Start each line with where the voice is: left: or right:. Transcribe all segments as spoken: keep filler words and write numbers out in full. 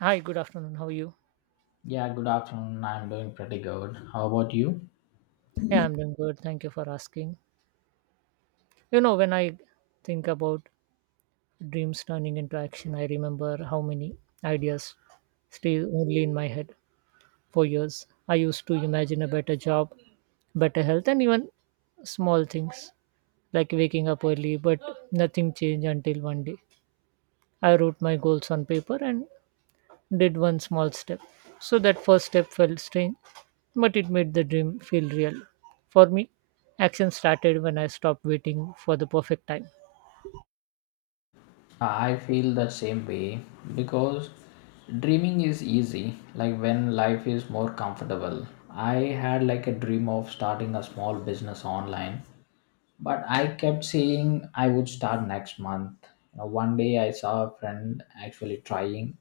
right: Hi, good afternoon. How are you?
left: Yeah, good afternoon. I'm doing pretty good. How about you?
right: Yeah, I'm doing good. Thank you for asking. You know, when I think about dreams turning into action, I remember how many ideas stay only in my head for years. I used to imagine a better job, better health, and even small things like waking up early, but nothing changed until one day. I wrote my goals on paper and did one small step. So that first step felt strange, but it made the dream feel real. For me, action started when I stopped waiting for the perfect time.
left: I feel the same way because dreaming is easy, like when life is more comfortable. I had like a dream of starting a small business online, but I kept saying I would start next month you know One day I saw a friend actually trying,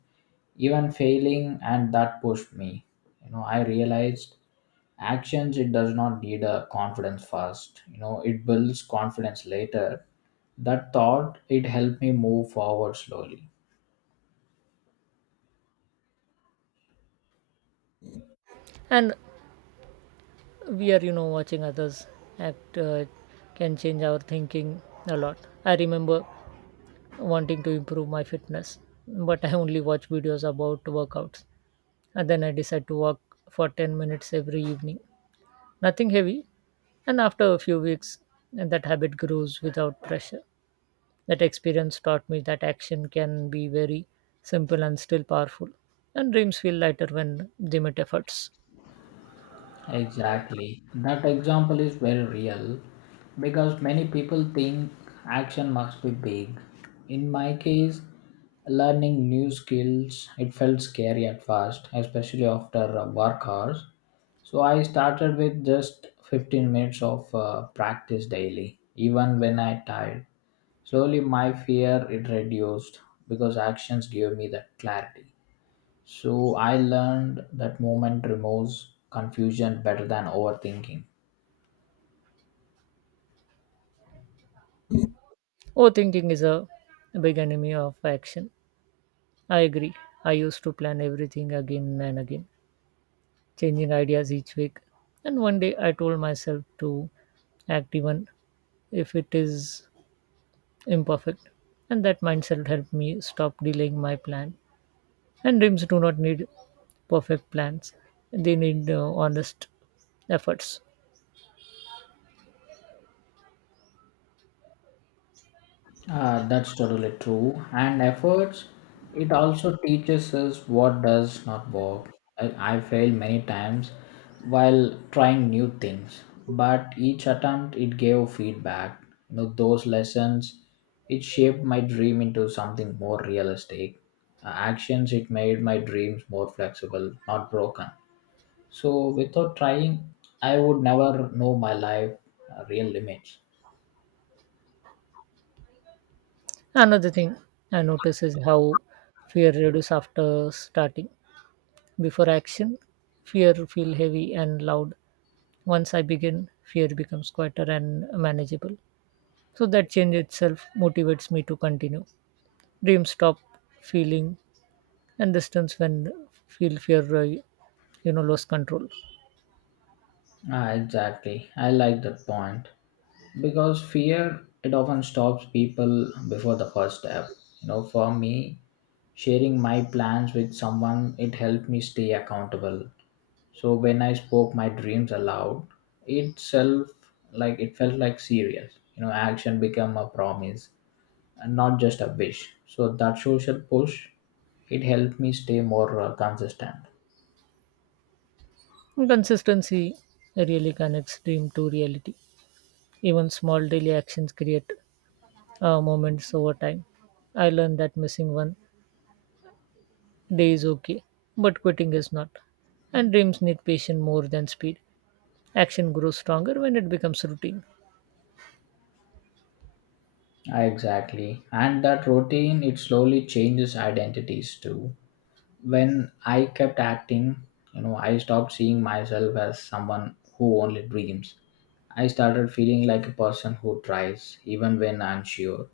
left: even failing, and that pushed me you know I realized actions, it does not need a confidence first you know It builds confidence later. That thought, it helped me move forward slowly.
right: And we are, you know, watching others act, uh, can change our thinking a lot. I remember wanting to improve my fitness, but I only watch videos about workouts. And then I decide to walk for ten minutes every evening. Nothing heavy. And after a few weeks, that habit grows without pressure. That experience taught me that action can be very simple and still powerful, and dreams feel lighter when they meet efforts.
left: Exactly. That example is very real because many people think action must be big. In my case, learning new skills, it felt scary at first, especially after uh, work hours. So I started with just fifteen minutes of uh, practice daily, even when I tired. Slowly my fear it reduced because actions gave me that clarity. So I learned that movement removes confusion better than overthinking.
right: Overthinking is a big enemy of action. I agree. I used to plan everything again and again, changing ideas each week. And one day I told myself to act even if it is imperfect. And that mindset helped me stop delaying my plan. And dreams do not need perfect plans, they need uh, honest efforts.
left: Uh, that's totally true. And efforts, it also teaches us what does not work. I, I failed many times while trying new things, but each attempt it gave feedback. You know those lessons, it shaped my dream into something more realistic. Uh, actions it made my dreams more flexible, not broken. So without trying, I would never know my life uh, real limits.
right: Another thing I notice is how fear reduces after starting. Before action, fear feel heavy and loud. Once I begin, fear becomes quieter and manageable. So that change itself motivates me to continue. Dreams stop feeling and distance when feel fear, uh, you know lost control.
left: Ah, exactly. I like that point because fear it often stops people before the first step. You know, for me, sharing my plans with someone it helped me stay accountable. So when I spoke my dreams aloud, itself like it felt like serious. You know, action became a promise and not just a wish. So that social push, it helped me stay more uh, consistent.
right: And consistency really connects dream to reality. Even small daily actions create, uh, moments over time. I learned that missing one Day is okay, but quitting is not. And dreams need patience more than speed. Action grows stronger when it becomes routine.
left: Ah, exactly. And that routine, it slowly changes identities too. When I kept acting, you know, I stopped seeing myself as someone who only dreams. I started feeling like a person who tries, even when unsure.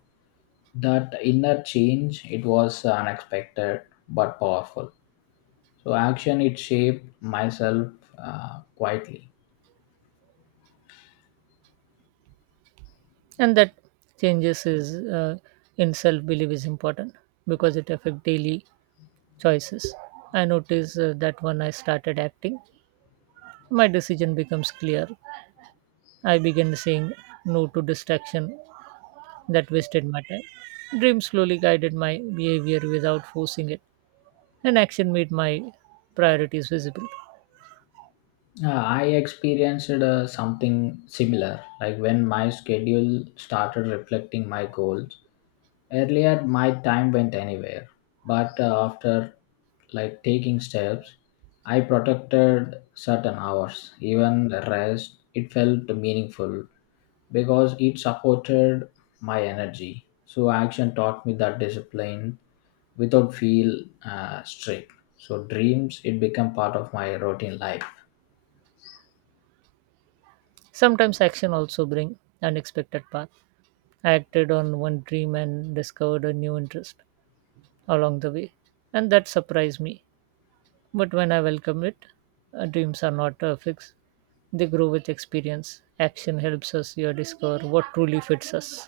left: That inner change, it was unexpected but powerful. So action, it shaped myself uh, quietly.
right: And that changes is, uh, in self belief is important because it affects daily choices. I noticed uh, that when I started acting, my decision becomes clear. I began saying no to distraction that wasted my time. Dreams slowly guided my behavior without forcing it, and action made my priorities visible.
left: Yeah, I experienced uh, something similar, like when my schedule started reflecting my goals. Earlier, my time went anywhere, but uh, after like taking steps, I protected certain hours, even the rest. It felt meaningful because it supported my energy. So action taught me that discipline without feel uh, strict. So dreams, it became part of my routine life.
right: Sometimes action also bring unexpected path. I acted on one dream and discovered a new interest along the way, and that surprised me. But when I welcome it, uh, dreams are not uh, fixed. They grow with experience. Action helps us here discover what truly fits us.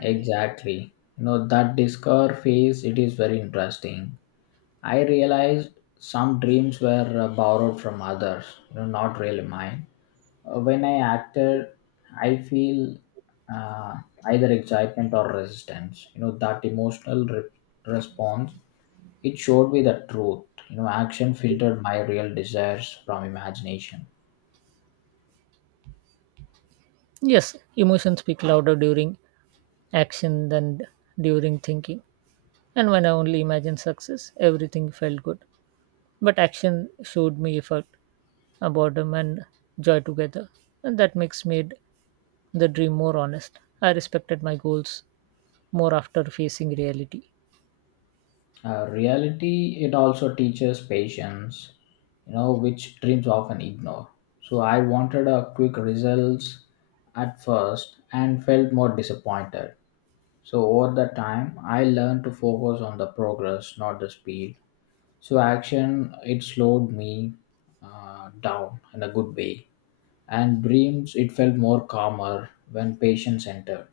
left: Exactly. You know, that discover phase, it is very interesting. I realized some dreams were uh, borrowed from others, you know, not really mine. Uh, When I acted, I feel uh, either excitement or resistance. You know, that emotional re- response, it showed me the truth. You know, action filtered my real desires from imagination.
right: Yes, emotions speak louder during action than during thinking. And when I only imagined success, everything felt good. But action showed me effort, uh, boredom and joy together. And that mix made the dream more honest. I respected my goals more after facing reality.
left: Uh, reality, it also teaches patience, you know, which dreams often ignore. So I wanted a quick results at first and felt more disappointed. So over the time, I learned to focus on the progress, not the speed. So action, it slowed me uh, down in a good way. And dreams, it felt more calmer when patience entered.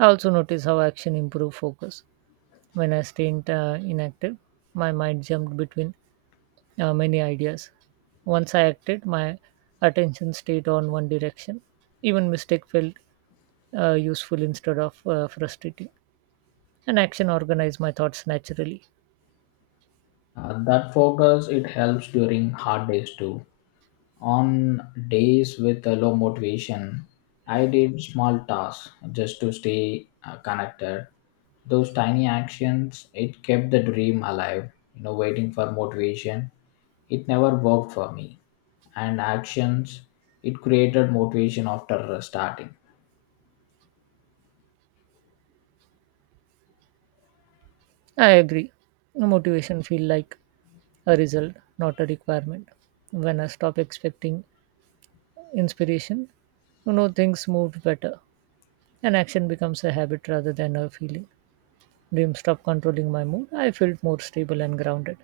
right: I also noticed how action improved focus. When I stayed uh, inactive, my mind jumped between uh, many ideas. Once I acted, my attention stayed on one direction. Even mistake felt uh, useful instead of uh, frustrating. And action organized my thoughts naturally.
left: Uh, that focus, it helps during hard days too. On days with a low motivation, I did small tasks just to stay uh, connected. Those tiny actions, it kept the dream alive. You know, waiting for motivation, it never worked for me. And actions, it created motivation after starting.
right: I agree. Motivation feel like a result, not a requirement. When I stop expecting inspiration, you know things move better. And action becomes a habit rather than a feeling. Dreams stop controlling my mood. I felt more stable and grounded.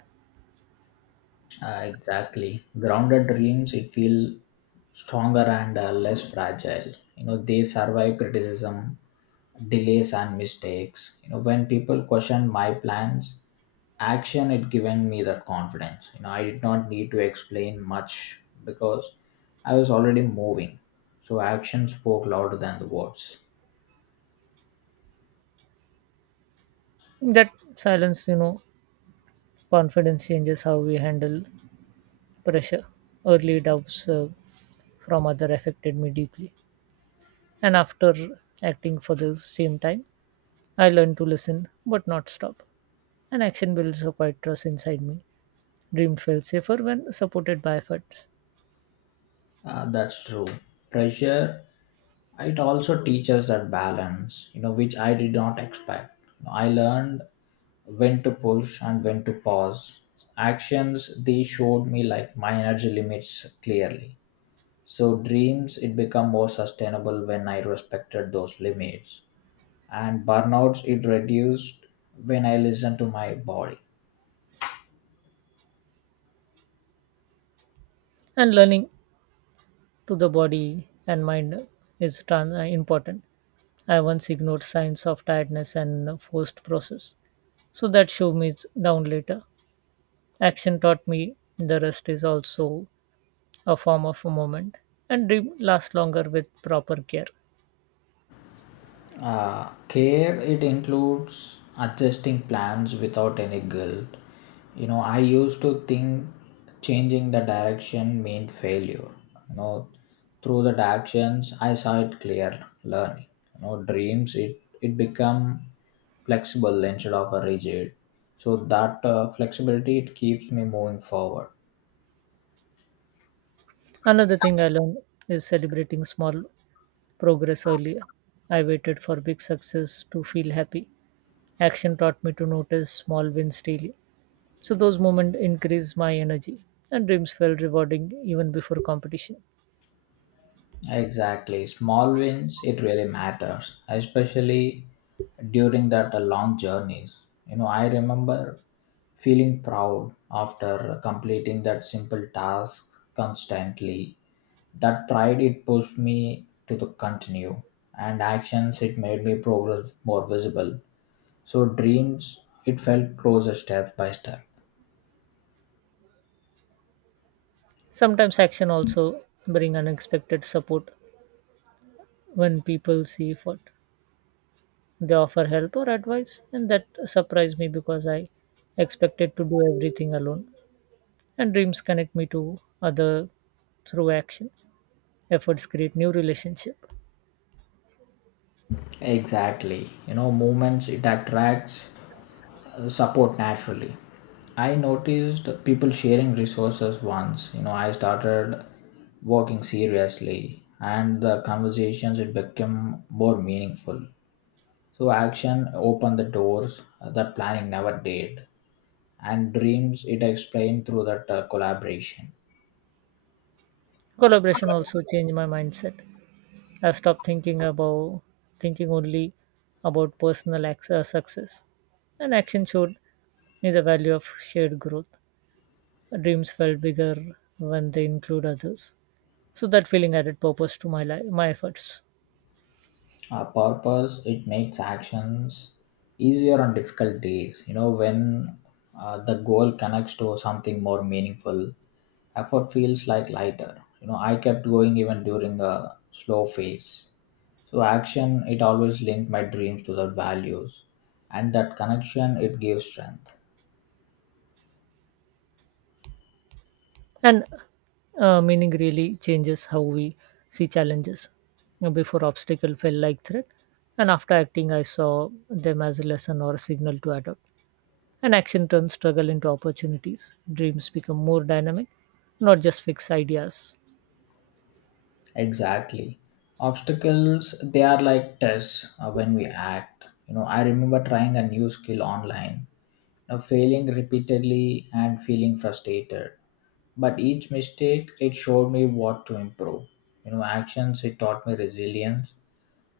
left: Uh, exactly. Grounded dreams, it feel stronger and uh, less fragile. You know, they survive criticism, delays, and mistakes. You know, when people question my plans, action it given me that confidence. You know, I did not need to explain much because I was already moving. So action spoke louder than the words.
right: That silence, you know, confidence changes how we handle pressure. Early doubts, uh, from other affected me deeply. And after acting for the same time, I learned to listen but not stop. And action builds a quiet trust inside me. Dream feels safer when supported by efforts.
left: Uh, that's true. Pressure, it also teaches that balance, you know, which I did not expect. I learned when to push and when to pause. Actions, they showed me like my energy limits clearly. So dreams, it become more sustainable when I respected those limits. And burnouts, it reduced when I listened to my body.
right: And learning to the body and mind is trans- uh, important. I once ignored signs of tiredness and forced process, so that show me it's down later. Action taught me the rest is also a form of a moment, and dream lasts longer with proper care.
left: Uh, care it includes adjusting plans without any guilt. You know, I used to think changing the direction meant failure. You know, through the actions, I saw it clear learning. You know, dreams it it become flexible instead of a rigid. So that uh, flexibility it keeps me moving forward.
right: Another thing I learned is celebrating small progress earlier. I waited for big success to feel happy. Action taught me to notice small wins daily. So those moments increased my energy and dreams felt rewarding even before competition.
left: Exactly. Small wins, it really matters, especially during that uh, long journeys. You know, I remember feeling proud after completing that simple task constantly. That pride, it pushed me to the continue and actions, it made me progress more visible. So dreams, it felt closer step by step.
right: Sometimes action also bring unexpected support when people see effort. They offer help or advice and that surprised me because I expected to do everything alone. And dreams connect me to other through action. Efforts create new relationship.
left: Exactly. You know, movements it attracts uh, support naturally. I noticed people sharing resources once. You know, I started working seriously and the conversations it became more meaningful. So action opened the doors that planning never did and dreams it explained through that uh, collaboration.
right: Collaboration also changed my mindset. I stopped thinking about thinking only about personal ac- uh, success. And action showed me the value of shared growth. Dreams felt bigger when they include others. So that feeling added purpose to my life, my efforts.
left: uh, purpose it makes actions easier on difficult days, you know, when uh, the goal connects to something more meaningful effort feels like lighter. You know I kept going even during a slow phase. So action it always linked my dreams to the values, and that connection it gives strength.
right: And uh, meaning really changes how we see challenges. You Before obstacle felt like threat, and after acting, I saw them as a lesson or a signal to adapt, and action turns struggle into opportunities. Dreams become more dynamic, not just fixed ideas.
left: Exactly. Obstacles, they are like tests uh, when we act. You know, I remember trying a new skill online, you know, failing repeatedly and feeling frustrated. But each mistake, it showed me what to improve. You know, actions, it taught me resilience.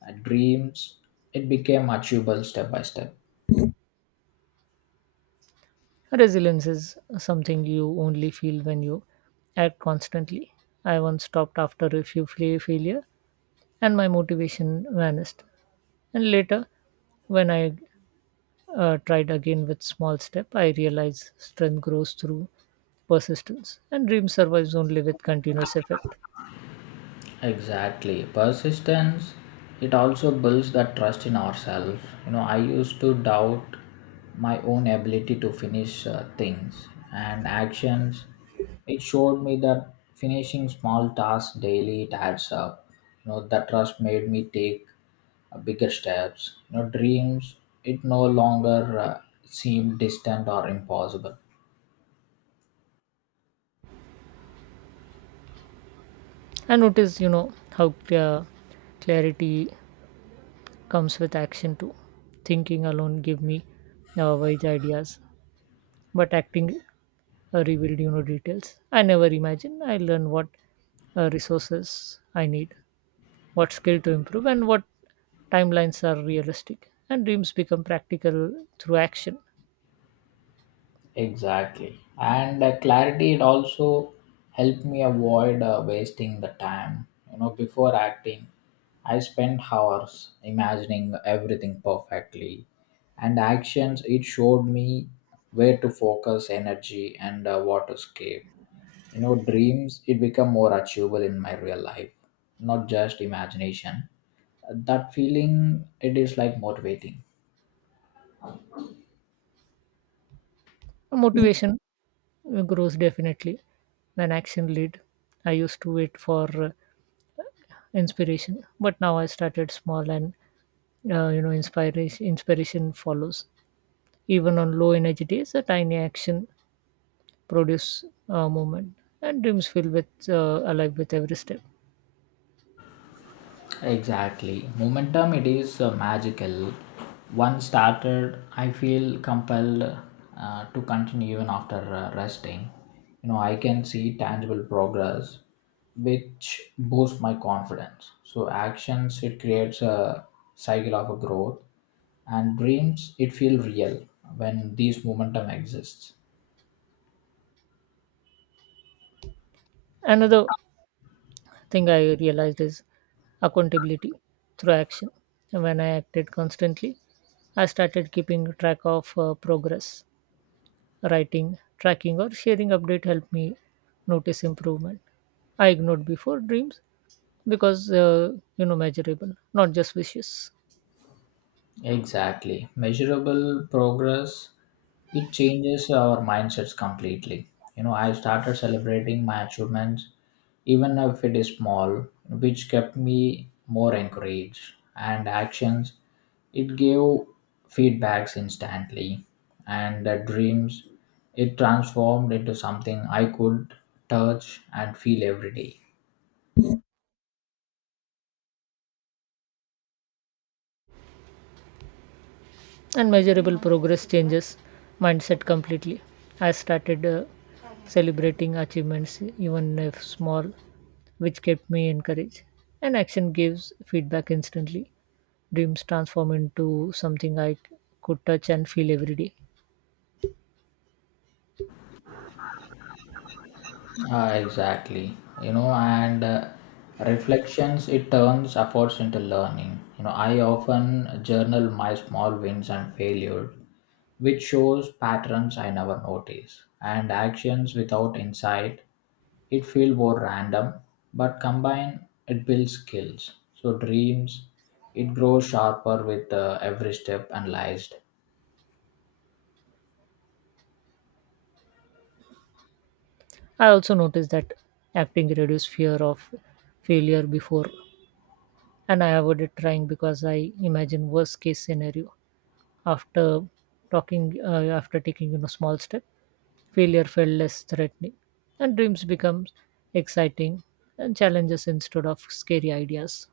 left: Uh, dreams, it became achievable step by step.
right: Resilience is something you only feel when you act constantly. I once stopped after a few fa- failure and my motivation vanished. And later, when I uh, tried again with small step, I realized strength grows through persistence and dream survives only with continuous effort.
left: Exactly. Persistence, it also builds that trust in ourselves. You know, I used to doubt my own ability to finish uh, things and actions. It showed me that finishing small tasks daily, it adds up. You know, that trust made me take uh, bigger steps. You know, dreams, it no longer uh, seemed distant or impossible.
right: I notice, you know, how uh, clarity comes with action too. Thinking alone give me uh, wise ideas, but acting, uh, revealed, you know details. I never imagine. I learn what uh, resources I need, what skill to improve, and what timelines are realistic. And dreams become practical through action.
left: Exactly. And uh, clarity, it also helped me avoid uh, wasting the time. You know, before acting, I spent hours imagining everything perfectly. And actions, it showed me where to focus energy and uh, what to escape. You know, dreams, it become more achievable in my real life, not just imagination. That feeling, it is like motivating.
right: Motivation uh, grows definitely when action lead. I used to wait for uh, inspiration, but now I started small and, uh, you know inspiration inspiration follows. Even on low energy days, a tiny action produce, uh, movement, and dreams feel with, uh, alive with every step.
left: Exactly. Momentum, it is uh, magical. Once started, I feel compelled uh, to continue even after uh, resting. You know, I can see tangible progress, which boosts my confidence. So, actions, it creates a cycle of a growth, and dreams, it feel real when these momentum exists.
right: Another thing I realized is accountability through action. When I acted constantly, I started keeping track of uh, progress. Writing, tracking, or sharing update helped me notice improvement. I ignored before dreams because, uh, you know measurable, not just wishes.
left: Exactly. Measurable progress, it changes our mindsets completely. You know, I started celebrating my achievements, even if it is small, which kept me more encouraged. And actions, it gave feedbacks instantly. And the dreams, it transformed into something I could touch and feel every day.
right: And measurable progress changes mindset completely. I started uh, celebrating achievements, even if small, which kept me encouraged. And action gives feedback instantly. Dreams transform into something I c- could touch and feel every day.
left: Ah, exactly. You know, and uh, reflections, it turns efforts into learning. You know, I often journal my small wins and failures, which shows patterns I never notice. And actions without insight, it feel more random, but combined, it builds skills. So dreams, it grows sharper with uh, every step analyzed.
right: I also noticed that acting reduced fear of failure before, and I avoided trying because I imagined worst case scenario. After talking, uh, after taking, you know small step, Failure felt less threatening, and dreams become exciting and challenges instead of scary ideas.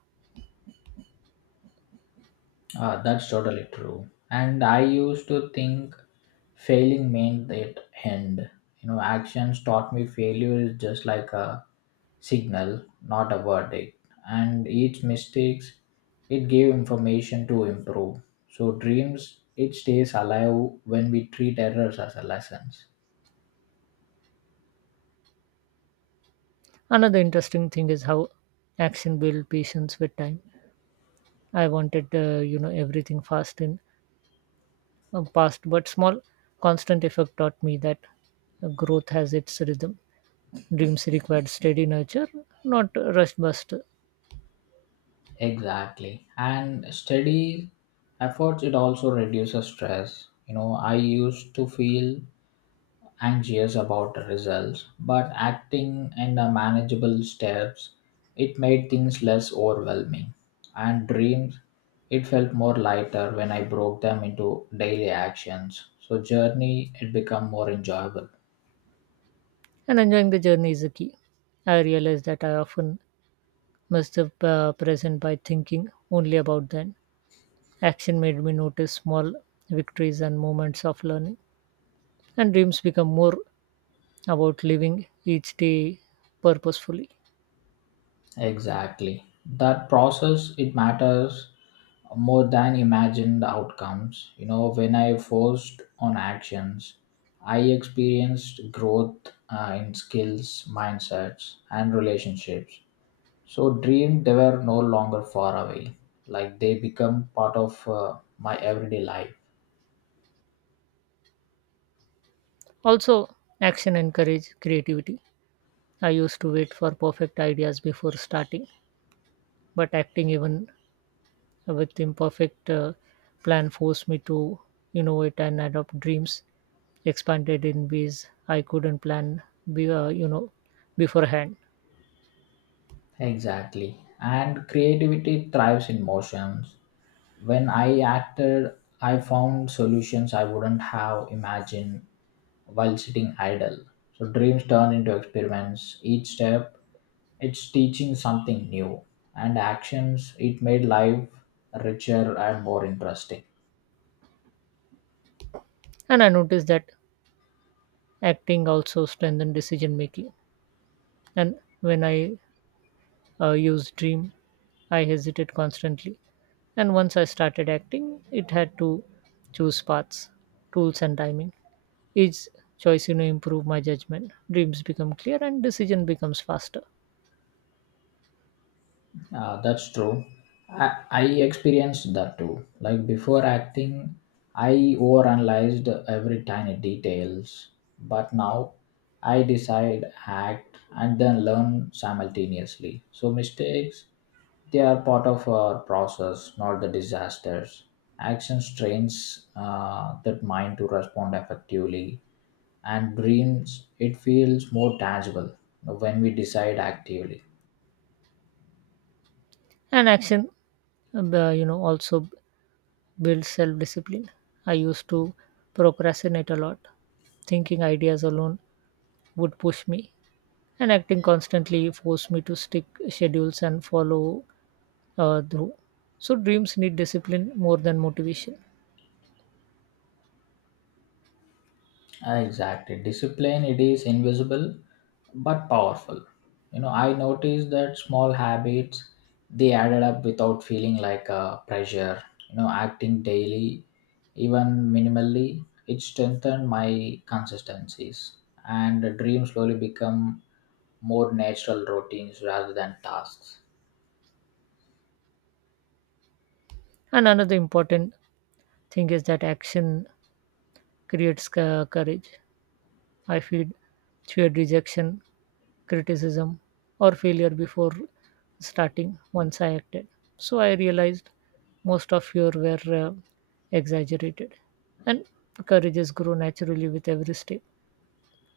left: Ah, that's totally true. And I used to think failing meant it end. You know, actions taught me failure is just like a signal, not a verdict. And each mistakes, it gave information to improve. So dreams, it stays alive when we treat errors as a lessons.
right: Another interesting thing is how action builds patience with time. I wanted, uh, you know, everything fast in uh, past, but small, constant effort taught me that uh, growth has its rhythm. Dreams require steady nurture, not rush bust.
left: Exactly. And steady efforts, it also reduces stress. You know, I used to feel anxious about the results, but acting in the manageable steps, it made things less overwhelming. And dreams, it felt more lighter when I broke them into daily actions. So journey, it become more enjoyable.
right: And enjoying the journey is the key. I realized that I often miss the uh, present by thinking only about then. Action made me notice small victories and moments of learning, and dreams become more about living each day purposefully.
left: Exactly. That process, it matters more than imagined outcomes. You know, when I forced on actions, I experienced growth uh, in skills, mindsets, and relationships. So dreams they were no longer far away. Like they become part of uh, my everyday life.
right: Also, action encourage creativity. I used to wait for perfect ideas before starting, but acting even with imperfect uh, plan forced me to innovate and adopt dreams expanded in ways I couldn't plan, be, uh, you know, beforehand.
left: Exactly. And creativity thrives in motions. When I acted, I found solutions I wouldn't have imagined while sitting idle. So dreams turn into experiments. Each step, it's teaching something new. And actions, it made life richer and more interesting.
right: And I noticed that acting also strengthened decision making. And when I uh, used dream. I hesitated constantly, and once I started acting, it had to choose paths, tools, and timing. Each choice, you know, improve my judgment. Dreams become clear, and decision becomes faster.
left: Uh, that's true. I, I experienced that too. Like before acting, I overanalyzed every tiny details. But now I decide, act, and then learn simultaneously. So mistakes, they are part of our process, not the disasters. Action strains uh, that mind to respond effectively, and dreams, it feels more tangible when we decide actively.
right: And action, uh, you know, also builds self-discipline. I used to procrastinate a lot, thinking ideas alone would push me, and acting constantly forced me to stick schedules and follow uh, through. So dreams need discipline more than motivation.
left: Ah, exactly. Discipline, it is invisible but powerful. You know, I noticed that small habits they added up without feeling like a pressure. You know, acting daily, even minimally, it strengthened my consistencies and the dream slowly become more natural routines rather than tasks.
right: And another important thing is that action creates co- courage. I feel feared rejection, criticism, or failure before starting once I acted. So I realized most of fear were uh, exaggerated. And courage has grown naturally with every step.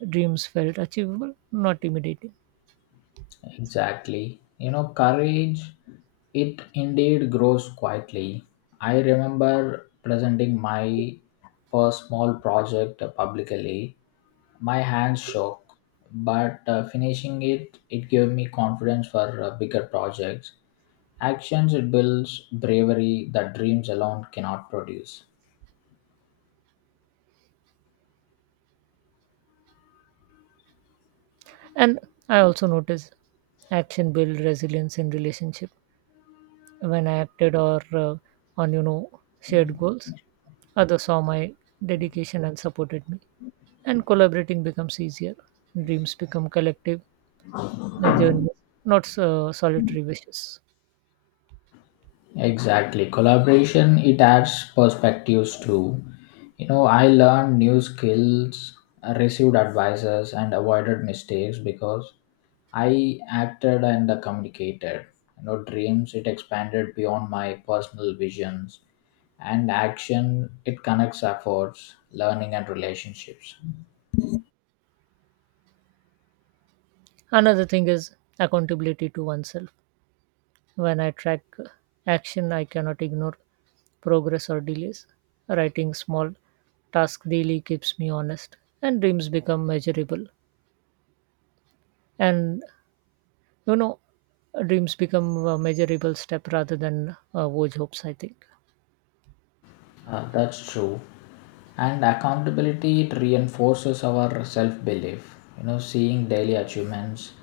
right: Dreams felt achievable, not intimidating.
left: Exactly. You know, courage, it indeed grows quietly. I remember presenting my first small project publicly. My hands shook, but uh, finishing it, it gave me confidence for uh, bigger projects. Actions, it builds bravery that dreams alone cannot produce.
right: And I also noticed action build resilience in relationship. When I acted or uh, on, you know shared goals, others saw my dedication and supported me, and collaborating becomes easier. Dreams become collective, uh, journeys, not so solitary wishes.
left: Exactly. Collaboration, it adds perspectives too. You know, I learned new skills, received advices, and avoided mistakes because I acted and communicated. You know, dreams, it expanded beyond my personal visions, and action, it connects efforts, learning, and relationships.
right: Another thing is accountability to oneself. When I track uh, action, I cannot ignore progress or delays. Writing small tasks daily keeps me honest, and dreams become measurable. And you know, dreams become a measurable step rather than uh, vague hopes. I think
left: Uh, that's true. And accountability it reinforces our self belief. You know, seeing daily achievements,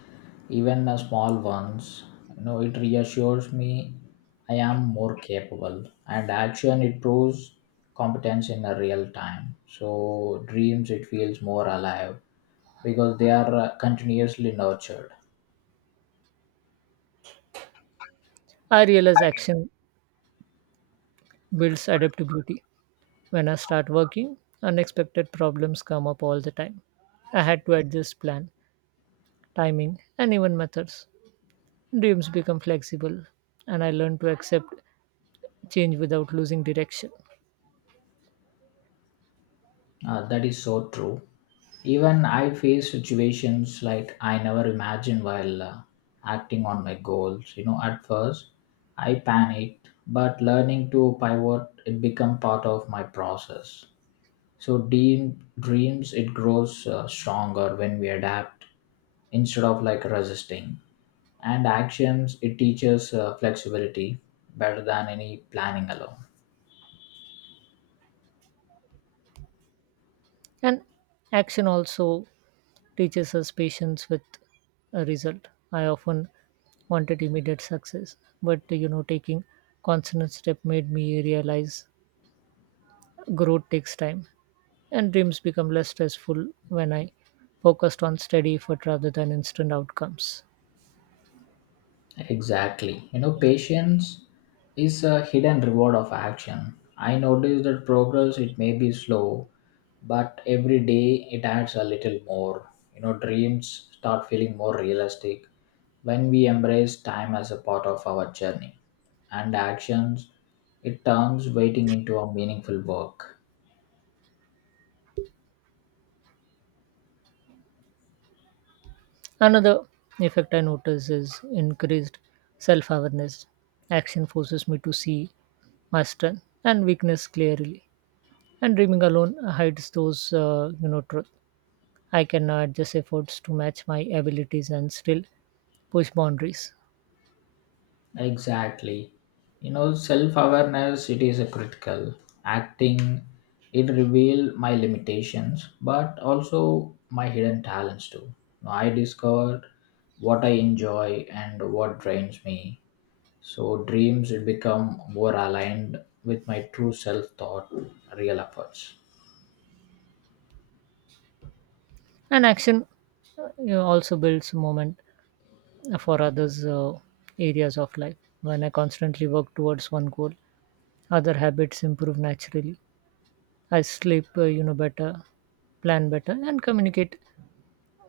left: even the small ones, you know, it reassures me I am more capable. And action it proves competence in a real time. So dreams it feels more alive because they are uh, continuously nurtured.
right: I realize action builds adaptability. When I start working, unexpected problems come up all the time. I had to adjust plan, timing, and even methods. Dreams become flexible, and I learn to accept change without losing direction.
left: Uh, that is so true. Even I face situations like I never imagined while uh, acting on my goals. You know, at first I panicked, but learning to pivot, it become part of my process. So dream, dreams, it grows uh, stronger when we adapt instead of like resisting. And actions, it teaches uh, flexibility better than any planning alone.
right: And action also teaches us patience with a result. I often wanted immediate success, but, you know, taking constant step made me realize growth takes time. And dreams become less stressful when I focused on steady effort rather than instant outcomes.
left: Exactly. You know, patience is a hidden reward of action. I notice that progress, it may be slow, but every day it adds a little more. You know, dreams start feeling more realistic when we embrace time as a part of our journey. And actions, it turns waiting into a meaningful work.
right: Another effect I notice is increased self awareness. Action forces me to see my strength and weakness clearly, and dreaming alone hides those, uh, you know, truth. I can now adjust efforts to match my abilities and still push boundaries.
left: Exactly. You know, self awareness, it is a critical. Acting, it revealed my limitations, but also my hidden talents too. Now, I discovered what I enjoy and what drains me. So, dreams, it become more aligned with my true self thought, real efforts.
right: And action, uh, you know, also builds moment for others, uh, areas of life. When I constantly work towards one goal, Other habits improve naturally. I sleep, uh, you know, better, plan better, and communicate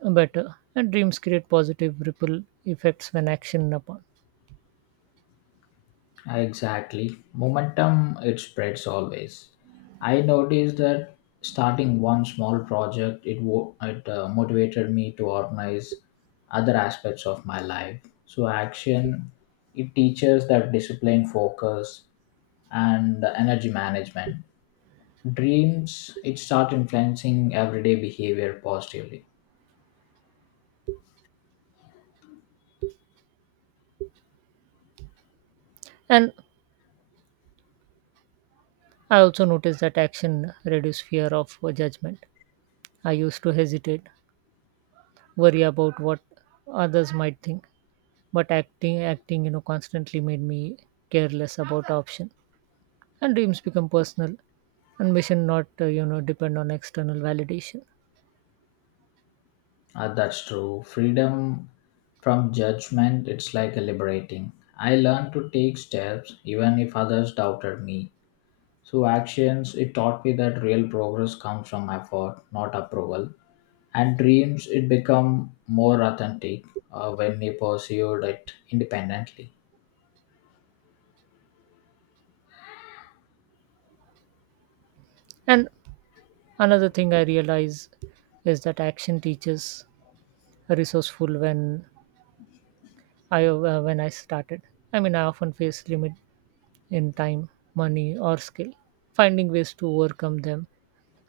right: better. And dreams create positive ripple effects when action upon.
left: Exactly. Momentum, it spreads always. I noticed that starting one small project, it, wo- it uh, motivated me to organize other aspects of my life. So, action, it teaches that discipline, focus, and the energy management. Dreams, it start influencing everyday behavior positively.
right: And I also noticed that action reduces fear of uh, judgment. I used to hesitate, worry about what others might think, but acting, acting, you know, constantly made me careless about option. And dreams become personal, and mission not, uh, you know, depend on external validation.
left: Uh, that's true. Freedom from judgment, it's like liberating. I learned to take steps even if others doubted me. So, actions, it taught me that real progress comes from effort, not approval. And dreams, it become more authentic uh, when we pursued it independently.
right: And Another thing I realize is that action teaches resourceful when I uh, when I started. I mean, I often face limit in time, money, or skill. Finding ways to overcome them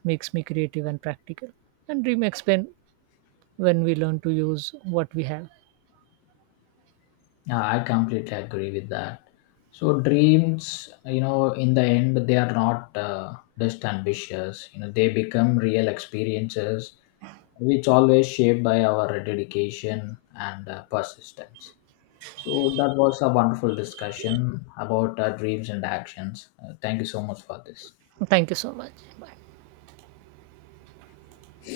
right: makes me creative and practical. And dream expand when we learn to use what we have.
left: Yeah, I completely agree with that. So dreams, you know, in the end, they are not uh, just ambitious. You know, they become real experiences, which always shaped by our dedication and uh, persistence. So that was a wonderful discussion about uh, dreams and actions. Uh, thank you so much for this.
right: Thank you so much. Bye.